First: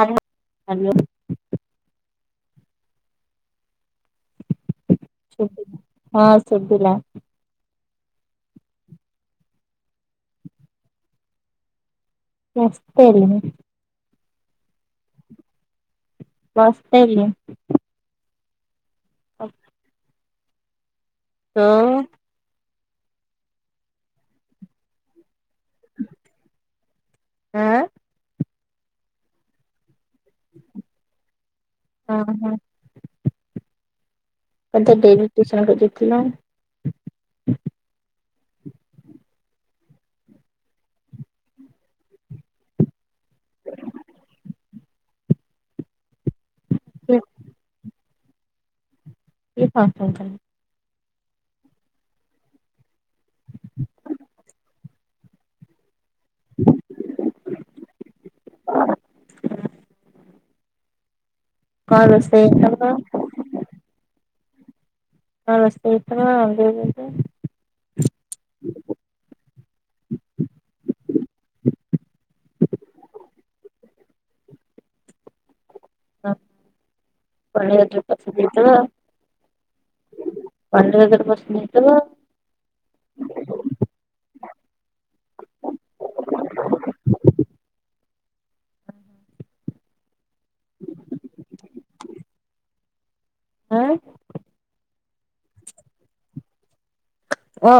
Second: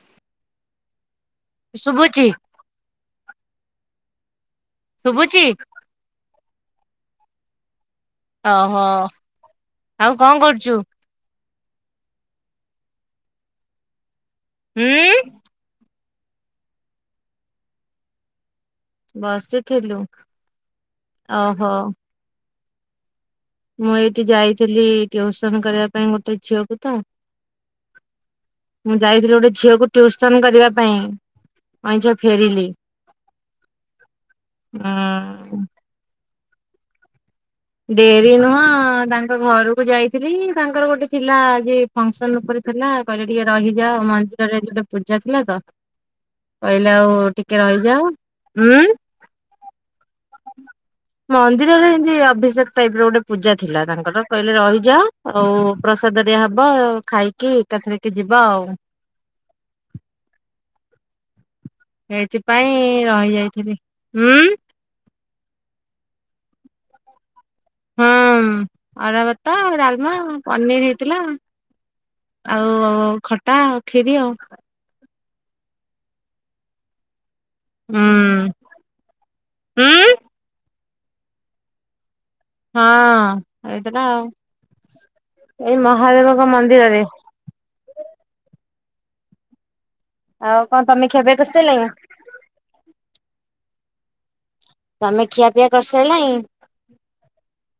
Hello, hello. ସୁଭୁଚି? ଶୁଭୁଚି ହଁ, ସୁଵିଲା। ଓ, ହ। ଆଉ କଣ କରୁଚୁ? ବସିଥିଲି। ଉଁ? ବସିଥିଲି। ବସିଥିଲୁ, ଓହୋ। ମୁଁ ଏଇଠି ଯାଇଥିଲି ଟିୟୁସନ କରିବା ପାଇଁ ଗୋଟେ ଝିଅକୁ ତ, ମୁଁ ଯାଇଥିଲି ଗୋଟେ ଝିଅକୁ ଟିୟୁସନ କରିବା ପାଇଁ, ଅଇଁଛ ଫେରିଲି। ଏତେ ଡେରି ଉଁ ଟିୟୁସନ କରିଯାଇଥିଲ? ଡେରି ନୁହଁ ତାଙ୍କ ଘରକୁ ଯାଇଥିଲି। ତାଙ୍କର ଗୋଟେ ଥିଲା ଯେ ଫଙ୍କସନ ଉପରେ ଥିଲା। କହିଲେ ଟିକେ ରହିଯାଅ, ମନ୍ଦିରରେ ଗୋଟେ ପୂଜା ଥିଲା ତ। କହିଲେ ଆଉ ଟିକେ ରହିଯାଅ। ହୁଁ? ଏଇ ହ ହ [unintelligible] ମନ୍ଦିରରେ ଏମିତି ଅଭିଷେକ ଟାଇପର ଗୋଟେ ପୂଜା ଥିଲା। ତାଙ୍କର କହିଲେ ରହିଯାଅ। ଆଉ ପ୍ରସାଦ ହେରିକା ହବ, ଖାଇକି ଏକାଥରକେ ଯିବା ଆଉ। ଏଇଥିପାଇଁ ରହିଯାଇଥିଲି। ଉଁ? ନସ୍ତତ [unintelligible] ହୁଁ, ଅରୁଆ ଭାତ, ଡାଲମା, ପନିର ହେଇଥିଲା। ଆଉ ଖଟା, ଖିରି ଆଉ। ହଁ ପଣିେଇ୍ର ପାସତ ହୁଁ [unintelligible] ଉଁ ପଢାଗର ପସନ ନେଇ ତ [unintelligible] ହଁ, ହେଇଥିଲା ଆଉ, ଏଇ ମହାଦେବଙ୍କ ମନ୍ଦିରରେ। ଆଉ କଣ ତମେ ଖିଆ ପିଆ କରି ସାରିଲଣି ନା? ଉଁ? ତମେ ଖିଆପିଆ କରିସାରିଲଣି? ଓ?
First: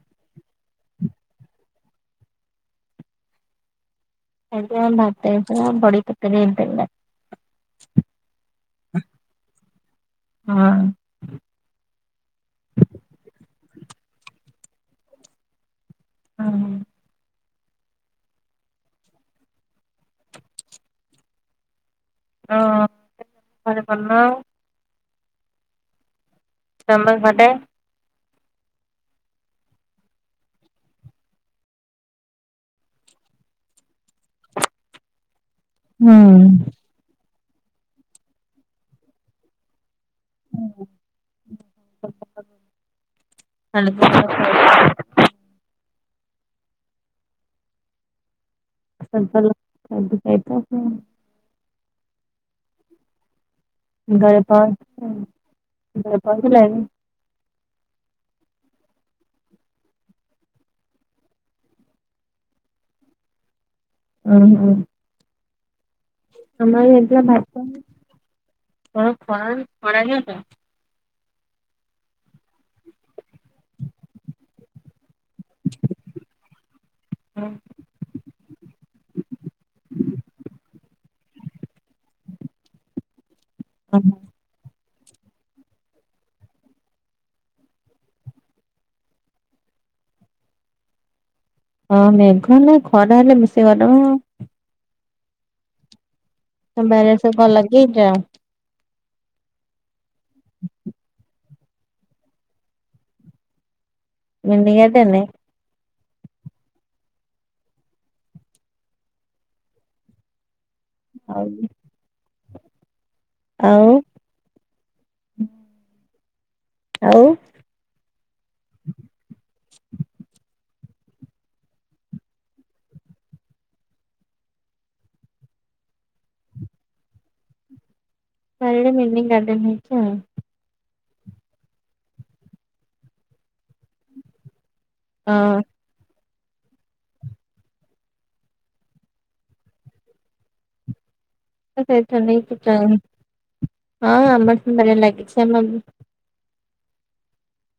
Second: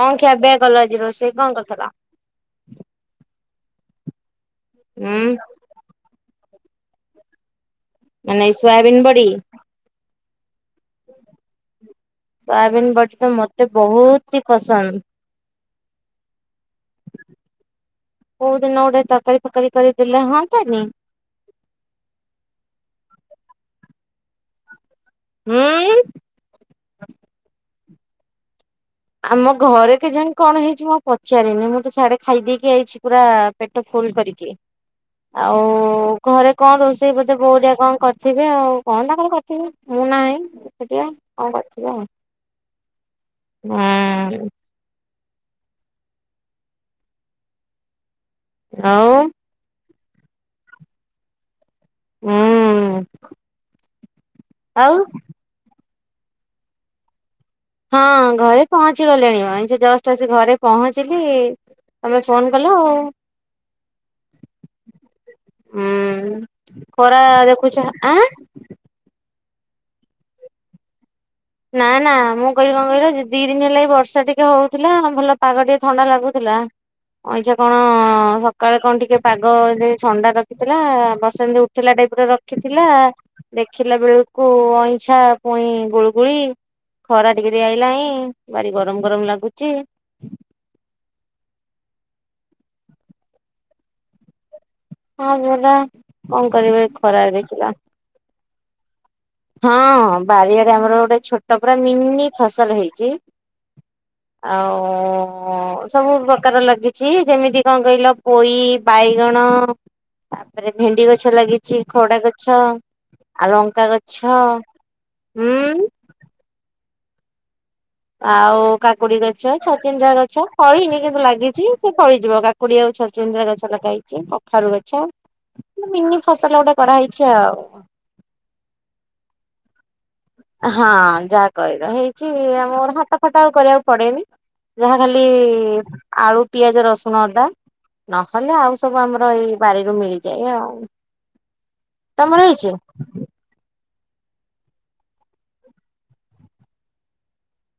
କଣ ଖିଆ ପିଆ କଲ ଆଜି, ରୋଷଇ କଣ କରିଥିଲ? ଏମତି ହୁଁ ଭାତ ହେଇଥିଲା। ବଡି ତରକାରୀ ହେଇଥିଲା। ମାନେ ସୋୟାବନ୍ ବଡି? ହୁଁ। ସୋୟାବିିନ ବଡି ତ ମତେ ବହୁତ ହି ପସନ୍ଦ। ହୁଁ। କୋଉ ଦିନ ଗୋଟେ ତରକାରୀ ଫକାରି କରି ଦେଲେ ହୁଆନ୍ତାନି। ହଁ, କଣ କହିଲ? ହୁଁ? ଚବଲ ମଟର [unintelligible] ଆମ ଘରେ କେଜାଣି କଣ ହେଇଛି ମୁଁ ପଚାରିନି। ମୁଁ ତ ସାଡେ ଖାଇଦେଇକି ଆଇଛି ପୁରା ପେଟ ଫୁଲ କରିକି। [unintelligible] ଆଉ ଓଉ ଘରେ କଣ ରୋଷେଇ ବୋଧେ [unintelligible] କଣ କରିଥିବେ ଆଉ, କଣ ତାଙ୍କରେ କରିଥିବେ ମୁଁ ନାହିଁ। ଏକୁଟିଆ କଣ କରିିଥୀବ [inaudible] ଆଉ [unintelligible] ହୁଁ। ଗଳପ ଆଉ ଗଳପକୁଲନି। ହଁ ଘରେ ପହଞ୍ଚି ଗଲେଣି। [unintelligible] ଜଷ୍ଟ ଆସି ଘରେ ପହଞ୍ଚିଲି। ତମେ ଫୋନ କଲ ଆଉ। ହଁ ହ। ହୁଁ ହେଇଥିଲା ଖରା ଦେଖୁଛ, ଭାତ ଆଁ? [unintelligible] [unintelligible] ନା ନା ମୁଁ କହିବି କଣ କହିଲ ଯିବ ଦି ଦିନଏଁ ହେଲା ବର୍ଷା ଟିକେ ହଉଥିଲା ଭଲ ପାଗ ଟିକେ ଥଣ୍ଡା ଲାଗୁଥିଲା। ଅଇଛା କଣ ସକାଳେ କଣ ଟିକେ ପାଗ ଯ ଛଣ୍ଡା ରଖିଥିଲା ବସନ୍ତି [unintelligible] ଟାଇପ ର ରଖିଥିଲା, ଦେଖିଲା ଓହୋ। ବେଳକୁ ଅଇଁଛା ପୁଣି ଗୁଳ ଗୁଳି ଖରା ଟିକେରି ଆଇଲାଣିି ଭାରି ଗରମ ଗରମ ଲାଗୁଚି। ହଁ ମେଘ ନା ଖରା ହେଲେ ମିଶେଇ [unintelligible] ଆଉ। ହଁ ଭରା କଣ କରିବେ ଖରାରେ ଦେଖିଲ। ଯା। ହଁ ବାରିଆଡେ ଆମର ଗୋଟେ ଛୋଟ ପରା, ମିନି ଫସଲ ହେଇଛି। ମିନି ଆଉ ଗାର୍ଡେନ ଓଁ ସବୁ ପ୍ରକାର ଲାଗିଛି ଯେମିତି କଣ କହିଲ ପୋଇ, ବାଇଗଣ ତାପରେ ଭେଣ୍ଡି ଗଛ ଆଉ ଲାଗିଛି, ଖଡା ଗଛ ଆଉ, ଆଉ ଲଙ୍କା ଗ [unintelligible] ହୁଁ ଆଉ? ଆଉ କାକୁଡି ଗଛ ଛଚିନ୍ଦ୍ରା ଗଛ, ଫଳିନି କିନ୍ତୁ ଲାଗିଛି ସେ ଫଳିଯିବ। କୁଡି ଆଉ ଛଚିନ୍ଦର୍ ଗଛ ଲଗା ହେଇଛି କଖାରୁ ଗଛ। ମିନି ଫସଲ ଗୋଟେ କରାହଇଛି ଆଉ। ଚାରିଆଡେ [unintelligible] ଗାର୍ଡେନ ହେଇଚି ଆଉ। ହଁ ଯାହା କହିଲ, ହେଇଚି ଆମର ହାଟ ଫାଟ ଆଉ କରିବାକୁ ପଡେନି। ଯାହା ଖାଲି ହଁ ଆଳୁ, ପିଆଜ, ରସୁଣ, ଅଦା, ନହେଲେ ଆଉ ସବୁ ଆମର ଏଇ ବାରିରୁ ମିଳିଯାଏ ଆଉ। ସେଇଟା ତମର ନେଇକି ହେଇଛି [unintelligible] [unintelligible] ଲାଗିଛି। ଆମ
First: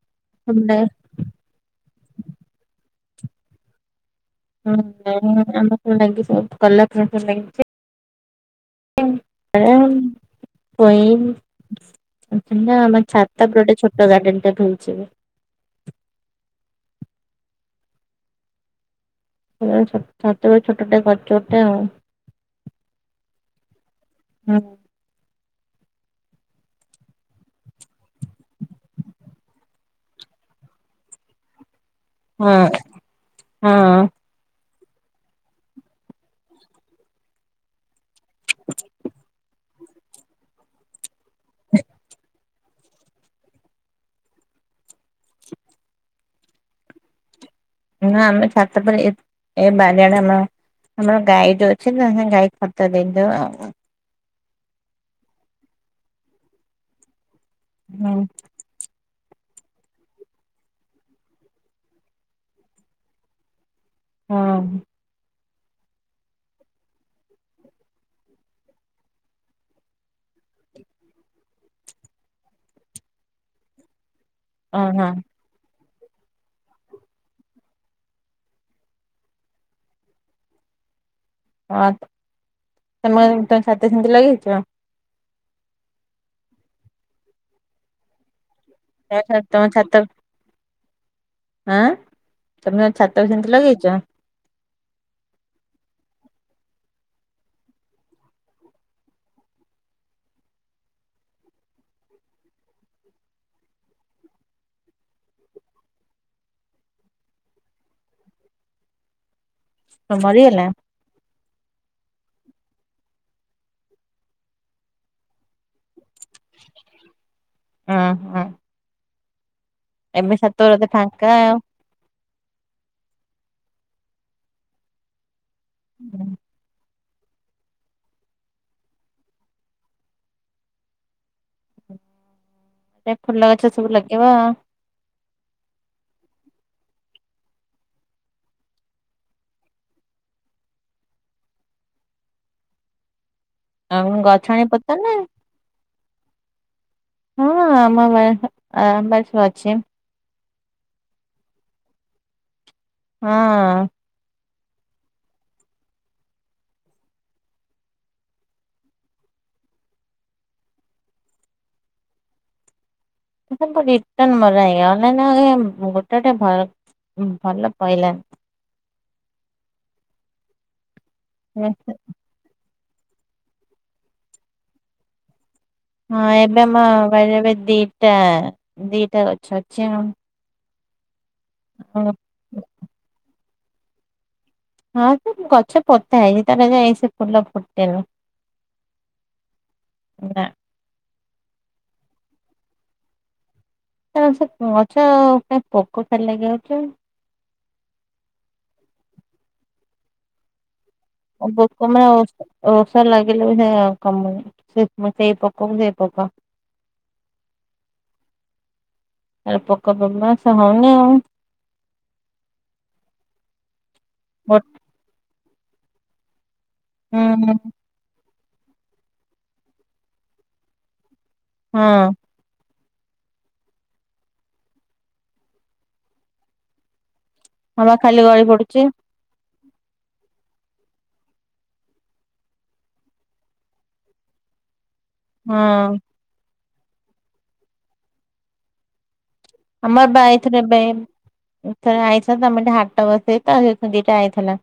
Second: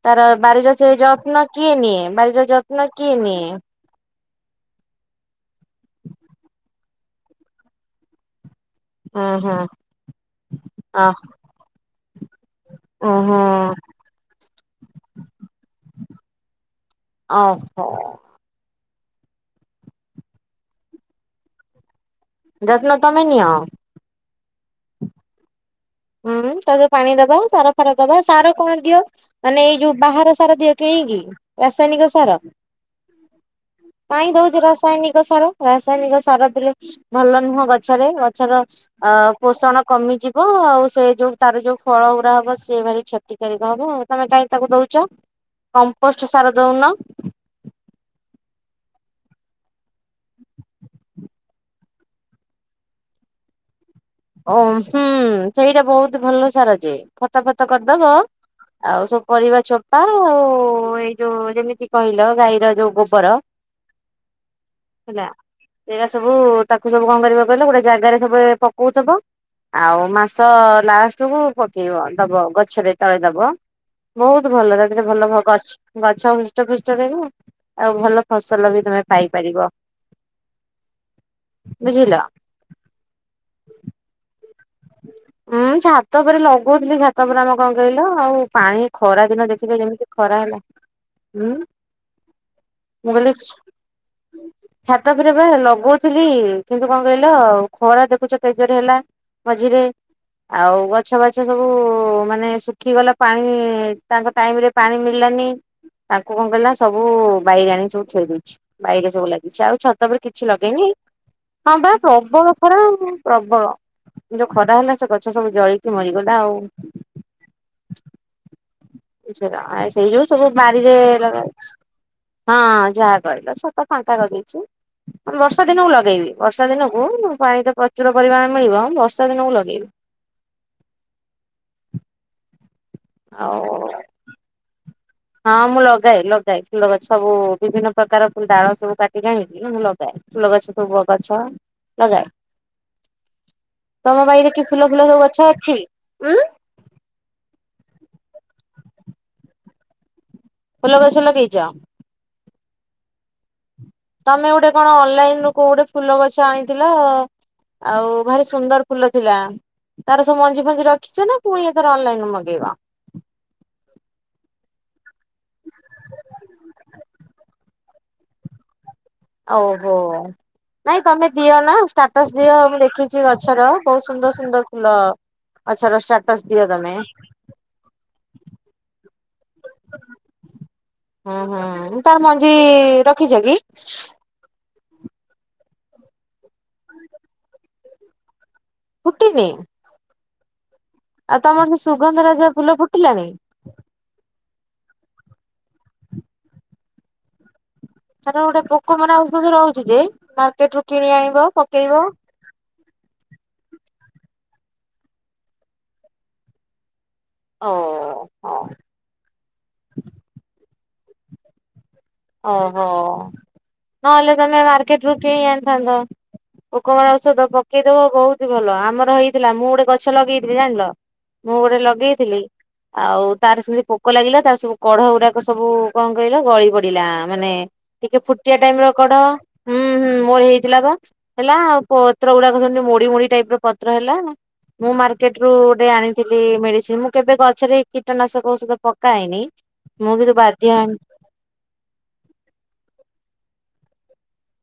ତାର ବାରିର ସେ ଯତ୍ନ କିଏ ନିଏ? ବାରିର ଯତ୍ନ କିଏ ନିଏ? [unintelligible] [unintelligible] [inaudible] ଲାଗିଚି। ଅ ହଁ। [unintelligible] [unintelligible] ଛାତ ଉପରେ ଗୋଟେ ହଁ ଛୋଟ ଗାର୍ଡେନଟେ କରିଚୁ ଏବେ। ଅ ହ। [unintelligible] ଛାତରେ ଛୋଟଟେ କରିଚୁ ଗୋଟେ ଆଉ। ଯତ୍ନ ତମେ ନିିଅ? ହଁ। [unintelligible] [unintelligible] ସାର କଣ ଦିଅ? ମାନେ ଏଇ ଯଉ ବାହାର ସାର ଦିଅ କିଣିକି? ରାସାୟନିକ ସାର। ହଁ ହଁ କାଇଁ ଦଉଚ ରାସାୟନିକ ସାର, ରାସାୟନିକ ସାର ଦେଲେ ଭଲ ନୁହଁ ଗଛରେ ଗଛର ଅ ପୋଷଣ କମିଯିବ ଆଉ ସେ ଯୋଉ ତାର ଯୋଉ ଫଳ ଗୁରା ହବ ସେ ଭାରି କ୍ଷ କ୍ଷତିକାରକ ହବ ତମେ କାଇଁ ତାକୁ ଦଉଚ କମ୍ପୋଷ୍ଟ ସାର ଦଉନ। ନା ଆମେ ଛାତଉପରେ ଏ ଏ ବାରିଆଡେ ଆମ ଆମର ଗାଈ ଟେ ଅଛି ତା ସାଙ୍ଗେ ଗାଈ ଖତ ଦେଇଦଉ ଆଉ। ଓ ହୁଁ ସେଇଟା ବହୁତ ଭଲ ସାରଯେ ଖତ ଫତ କରିଦବ ହୁଁ। ଆଉ ସବୁ ପରିବା ଚୋପା ଆଉ ଏଇ ଯୋଉ ଯେମିତି କହିଲ ଗାଈର ଯୋଉ ଗୋବର ହଁ। ହେଲା ଏରା ସବୁ ତାକୁ ସବୁ କଣ କରିବ କହିଲ ଗୋଟେ ଜାଗାରେ ସବୁବେଳେ ପକଉଚ ତ? ଆଉ ମାସ ଲାଷ୍ଟ କୁ ପକେଇବ ଦବ ଗଛରେ ତଳେ ଦବ। ବହୁତ ଭଲରା ଗରେ ଓହୋ ଭଲ ଘଗଛ ଗଛ ହୃଷ୍ଟପୃଷ୍ଟ ରହିବ ଆଉ ଭଲ ଫସଲ ବି ତମେ ପାଇପାରିବ। ହଁ ବୁଝିଲ? ତମେ ହେମିତି ତମେ ସାତରେ ସେମିତି ଲଗେଇଚ? ହୁଁ ଛାତ ଉପରେ ଲଗଉଥିଲି ଛାତ ଉପରେ ଆମର କଣ କହିଲ ଆଉ ପାଣି ଖରା ତମ ଦିନ ତମ ଦେଖିଲେ ଛାତ କେମିତି ଖରା ହେଲା। ହୁଁ ଆଁ ତମେ ଛାତ ମୁଁ ଓପରେ କହିଲି ସେମିତି ଲଗେଇଛ? ଛାତ ଉପରେ ବା ଲଗଉଥିଲି କିନ୍ତୁ କଣ କହିଲ ଖରା ଦେଖୁଛ କେତେ ଜୋରେ ହେଲା। ମଝିରେ। ଆଉ ଗଛ ବାଛ ସବୁ ମାନେ ଶୁଖିଗଲା ପାଣି ତାଙ୍କ ଟାଇମ ରେ ପାଣି ମିଳିଲାନି ତାଙ୍କୁ କଣ କଲିନା ସବୁ ବାଇରେ ଆଣି ସବୁ ଥୋଇ ଦେଇଛି ବାଇରେ ସବୁ ଲାଗ କିଛି ଆଉ ଛାତ ଉପରେ କିଛି ମରିଗଲା? ଲଗେଇନି ହଁ ବା ପ୍ରବଳ ଖରାଆଉ ପ୍ରବଳ ଏ ଯଉ ଖରା ହେଲା ସେ ଗଛ ସବୁ ଜଳିକି ମରିଗଲା ଆଉ। ଉଁ ହୁଁ। ଏ ସେରା ସେଇ ଯୋଗୁ ସବୁ ବୋଧେ ବାରିରେ ଫାଙ୍କା ଆଉ। ଲଗାହେଇଚି। ହଁ ଯାହା କହିଲ ଛାତ ଫାଙ୍କା ରଖିଚି ବର୍ଷା ଦିନକୁ ଲଗେଇବି। ବର୍ଷା ଦିନକୁ ପାଣି ତ ପ୍ରଚୁର ପରିମାଣ ମିଳିବ ବର୍ଷା ଦିନକୁ ଲଗେଇବି। ଏ ଫୁଲ ଗଛ ଆଉ ସବୁ ଲଗେଇବ। ହଁ ମୁଁ ଲଗାଏ ଲଗାଏ ଫୁଲଗଛ ସବୁ ବିଭିନ୍ନ ପ୍ରକାର ଫୁ ଡାଳ ସବୁ କାଟିିକି ଆଣିକି ମୁଁ ଲଗାଏ। ଫୁଲ ଗଛ ସବୁବ ଗଛ ଲଗାଏ। ଆଉ ଗଛ ଆଣି ପୋତ ନା? ଛ ଅଛି। ଉଁ ହଁ ଆମ ବାରି ଆମ ବା ସ ଅଛି। ଫୁଲ ଗଛ ଲଗେଇଚ? ହଁ। ତମେ ଗୋଟେ କଣ ଅନଲାଇନ ରୁ କୋଉ ଗୋଟେ ଫୁଲ ଗଛ ଆଣିଥିଲ? ଆଉ ଭାରି ସୁନ୍ଦର ଫୁଲ ଥିଲା। ତାର ସବୁ ମଞ୍ଜି ଫଞ୍ଜି ରଖିଛେ ନା ପୁଣି ଏଥର ଅନଲାଇନ ମଗେଇବା। ସବୁ ରିଟର୍ ମଗାଇ ଅନଲାଇନ ଆ ଗୋଟେଟେ ଭଲ ଭଲ ପହିଲାନି। ଓହୋ ନାଇଁ ତମେ ଦିଅ ନା ଷ୍ଟା ଟସ୍ ଦିଅ ମୁଁ ଦେଖିଛି ଗଛର ବହୁତ ସୁନ୍ଦର ସୁନ୍ଦର ଫୁଲ ଗଛର ହଁ ଷ୍ଟାଟସ ଏବେ ଦିଅ ଆମ ତମେ ବାଇରେ ଏବେ ଦିଟା ଦିଟା ଗଛ ଅଛି ଆଉ। ହୁଁ ହୁଁ ତାର ମଞ୍ଜି ରଖିଛ କି? ହଁ ସେ ଗଛ ପୋତା ହେଇଛି ତାର ଯାଇ ସେ ଫୁଲ ଫୁଟିନି। ପୁଟିନି? ନା। ଆଉ ତମର ସେ ସୁଗନ୍ଧ ରାଜଜ ଫୁଲ ଫୁଟିଲାଣି? ତ ସେ ଗଛ କ ପୋକ ଖାଲି ଲାଗି ଯାଉଛି। ତାର ଗୋଟେ ପୋକ ମରା ଔଷଧ ରହୁଛି ଯେ ମାର୍କେଟ ରୁ କିଣି ଆଣିବ ପକେଇବ ଓଷା ଲାଗିଲେ ବି ସେଉ କମୁନି ସେଇ ପୋକକୁ ସେଇ ପକ। ହଁ। ଆ ପକା ବାବାସ ହଉନି ଆଉ। ଓହୋ। ନହେଲେ ଗୋ ତମେ ମାର୍କେଟରୁୁ କିଣି ଆଣିଥାନ୍ତ। ପୋକ ମରା ଔଷଦ ହୁଁ ପକେଇ ଶିମ ବହୁତ ଭଲ ଆମର ହେଇଥିଲା। ମୁଁ ଗୋଟେ ଗଛ ଲଗେଇଥିଲି। ଜାଣିଲ ମୁଁ ଗୋଟେ ହଁ ଲଗେଇଥିଲି ଆଉ ତାର ସେମିତି ପୋକ ଲାଗିଲା। ତାର ସବୁ କଢ ଗୁଡାକ ସବୁ କଣ କହିଲ ଗଳି ପଡିଲା। ମାନେ ହଁ ବା ଟିକେ ଖାଲି ଗଳି ଫୁଟିଆ ଟାଇମ ପଡୁଛି ର କଢ। ହୁଁ ହୁଁ ମୋର ହେଇଥିଲା ବା। ହେଲା ଆଉ ପତ୍ର ଗୁଡାକଛନ୍ତି ମୋଡି ମୋଡି ଟାଇପ ର ପତ୍ର ହେଲା। ମୁଁ ମା କେଟରୁ ହଁ ଗୋଟେ ଆଣିଥିଲି ମେଡିସିନ। ମୁଁ, କେବେ ଗଛରେ କୀଟନାଶକ ଔଷଧ ପକାଇନି ଆମର ବାଇଥି ଦେବେ। ଥ ଆଇଥିଲା। ତମେ ଟିକେ ହାଟା ବସେଇ ତ ଦିଟା ଆଇଥିଲା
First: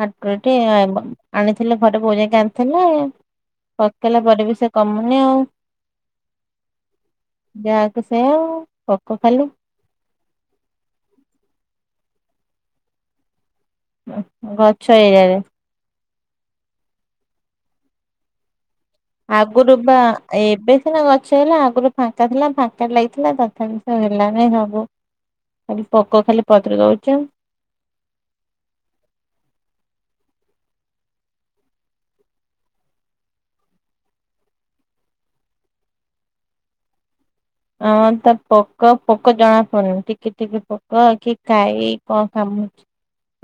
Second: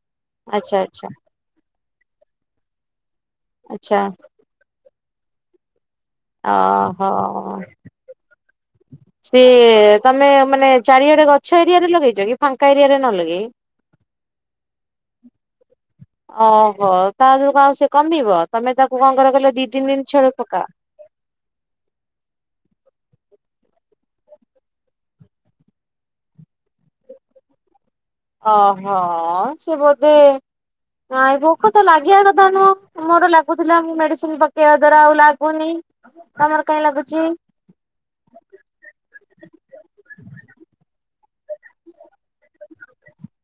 ହାଟରେ ଟିକେ। ଆଚ୍ଛା ଆଚ୍ଛା ଆଣିଥିଲେ ଘରେ ପୂରେଉକି ଆଣିଥିଲେ। ଆଚ୍ଛା ପକେଇଲା ପରେ ବି ସେ କମୁନି ଆଉ। ଓହୋ ଯାଆକୁ ସେୟା। ସିଏ ତମେ ମାନେ ଚାରିଆଡେ ଗଛ ଏରିଆ ରେ ଲଗେଇଛ। କି ଫାଙ୍କା ଏରିଆ ରେ ନ ଲଗେଇ ହୁଁ ହୁଁ ଗଛଛ ଏଇଆଡ଼େ।। ଓହୋ ତା ଯୋଉୁ କଉ ସେ କମିବ। ତମେ ତାକୁ କଣ କର କିଲ ଦି ତିନି ଦିନ ଛଳୁ ପକା। ସେନା ଗଛ ହେଲା। ଆଗରୁ ଫାଙ୍କା ଥିଲା ଫାଙ୍କା ଲାଗିଥିଲା। ତଥାପି ସ ହେଲାନି ସବୁ ଖାଲି ପୋକ ଖାଲି ପତ୍ର ଦଉଚି ଆଉ। ଓହୋ। ସେ ବୋଧେ ନାଇ ଭୋକ ତ ଲାଗିବା କଥା ନୁହଁ। ମୋର ଲାଗୁଥିଲା। ମୁଁ, ମେଡିସିନ ପକେଇବା ଦ୍ଵାରା ଆଉ ଲାଗୁନି, ତମର କହିଁ ଲାଗୁଛି। ହଁ, ତା ପୋକ ଫୋକ ଜଣା ପଡୁନି। ଟିକି ଟିକି ପୋକ କି ଖାଇ କଣ କାମୁ [inaudible]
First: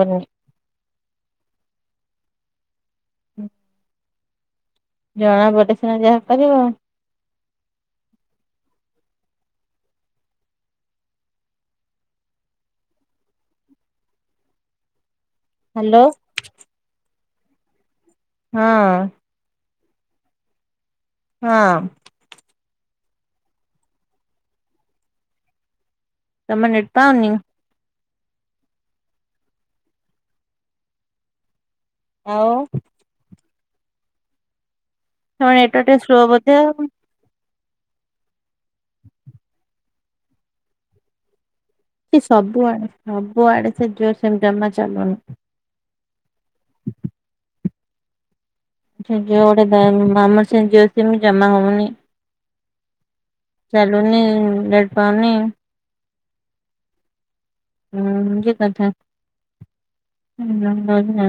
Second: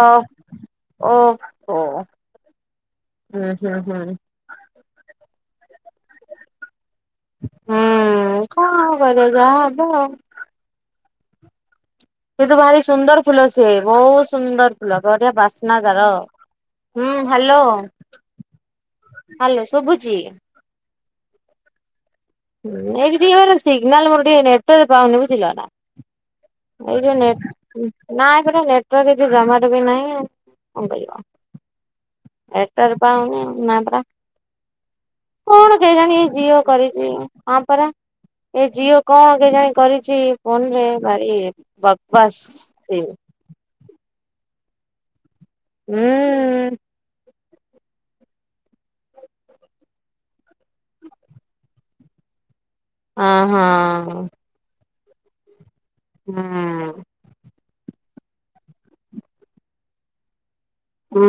ଅଫ ଓଫ ଓ ହ ହୁଁ ହୁଁ। ଜଣା ପଡିଲେ ସିନା ଯାହା କରିବ। ହୁଁ, କଣ କରିଆ ଯାହା ହବ ଆଉ। କିତୁ ଭାରି ସୁନ୍ଦର ଫୁଲ ସିଏ। ବହୁତ ସୁନ୍ଦର ଫୁଲ। ବଢିଆ ବାସ୍ନା ହ୍ୟାଲୋ ତାର। ହୁଁ, ହ୍ୟାଲୋ। ହୁଁ। ହ୍ୟାଲୋ ଶଭୁଛି? ହଁ। ହୁ ଏଇଠ ଟିକେ ମ ସି୍ଗିନାଲ ମୋର ଟିକେ ନେଟାର୍କ ପାଉନି ବୁଝିଲ ନା। ତମ ନେଟ ଏଇଟା ପାଉନି? ନେ ନାଇଁ ପରା ନେଟ୍ ଅର୍କ ଜମାରୁ ବି ନାଇଁ ଆ କଣ କରିବା। ଆଉ ନେଟ ଅର୍କ ପାଇନି ଆଉ ନା ପାରା। ତମ କଣ ନେଟୱାର୍କ ଟିକେ କେହି ସ୍ଲୋ ଜାଣି ଏଇ ବୋଧେ ଝିଅ ଆଉ। କରିଛି। ହଁ ପରା ଏ ଜିଓ କଣ କି ଜାଣି କରିଛି ଫୋନ ରେ ଭାରି ଇଏ। ବକ ବସ୍ ସେ ବୁଆଡେ ସେ ଜିଓ ସେମିତି ଜଜା ଚାଲୁନି। ଉଁ [unintelligible] ଜମା ହଉନି। ହଁ ହଁ ଚାଲୁନି ନେଟ୍ ପାଉନି। ହୁଁ। ହୁଁ ହେ କଥା। ହୁଁ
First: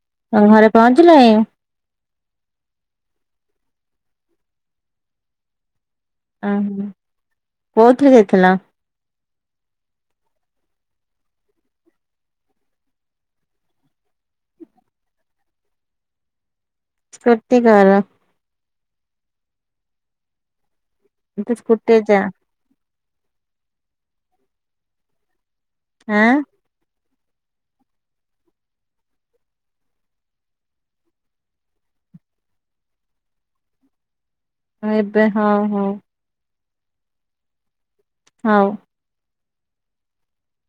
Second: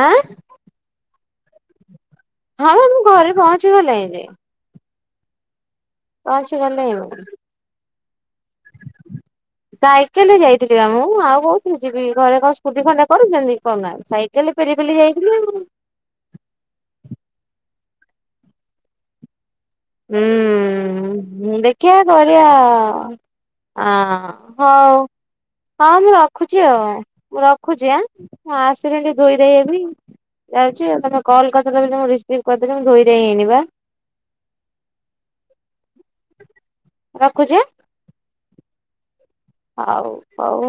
ଆଁ ଘରେ ପହଞ୍ଚିଲଣି? ହଁ ମୁଁ ଘରେ ପହଞ୍ଚିଗଲି ଏଇନେ। ଓହୋ ଗଲିଣି ମୁଁ। କୋଉଥିରେ ଯାଇଥିଲ? ସାଇକେଲ ରେ ଯାଇଥିଲ ବା ମୁଁ ଆଉ କହୁଥିରେ ଯିବି ଘରେ କଣ ସ୍କୁଟି ଖଣ୍ଡେ କରୁଛନ୍ତି କରୁନାହାଁନ୍ତି ସାଇକେ କେଲେ ପେଲି ପେଲି ଯାଇଥିଲି। ସ୍କୁଟିକର। ତୁ ହୁଁ ଦେଖିବା ସ୍କୁଟିରେ ଯା କରିବା। ଆ ହଉ ହଁ ମୁଁ ଆଁ ରଖୁଛି। ଆଉ ମୁଁ ରଖୁଛି ଆ ମୁଁ ଆସିଲି ଟିକେ ଧୋଇ ଧାଇହେବି। ଯାଉଛି ଆଉ ତମେ କଲ୍ କରିଦେଲ ମୁଁ ରିସିଭ୍ କରିଦେଲି ମୁଁ ଧୋଇଧାଇ ହେଇଣିବା। ଏବେ ହଁ ହଁ। ରଖୁଛି ଆ। ହଉ। ହଉ ହଉ।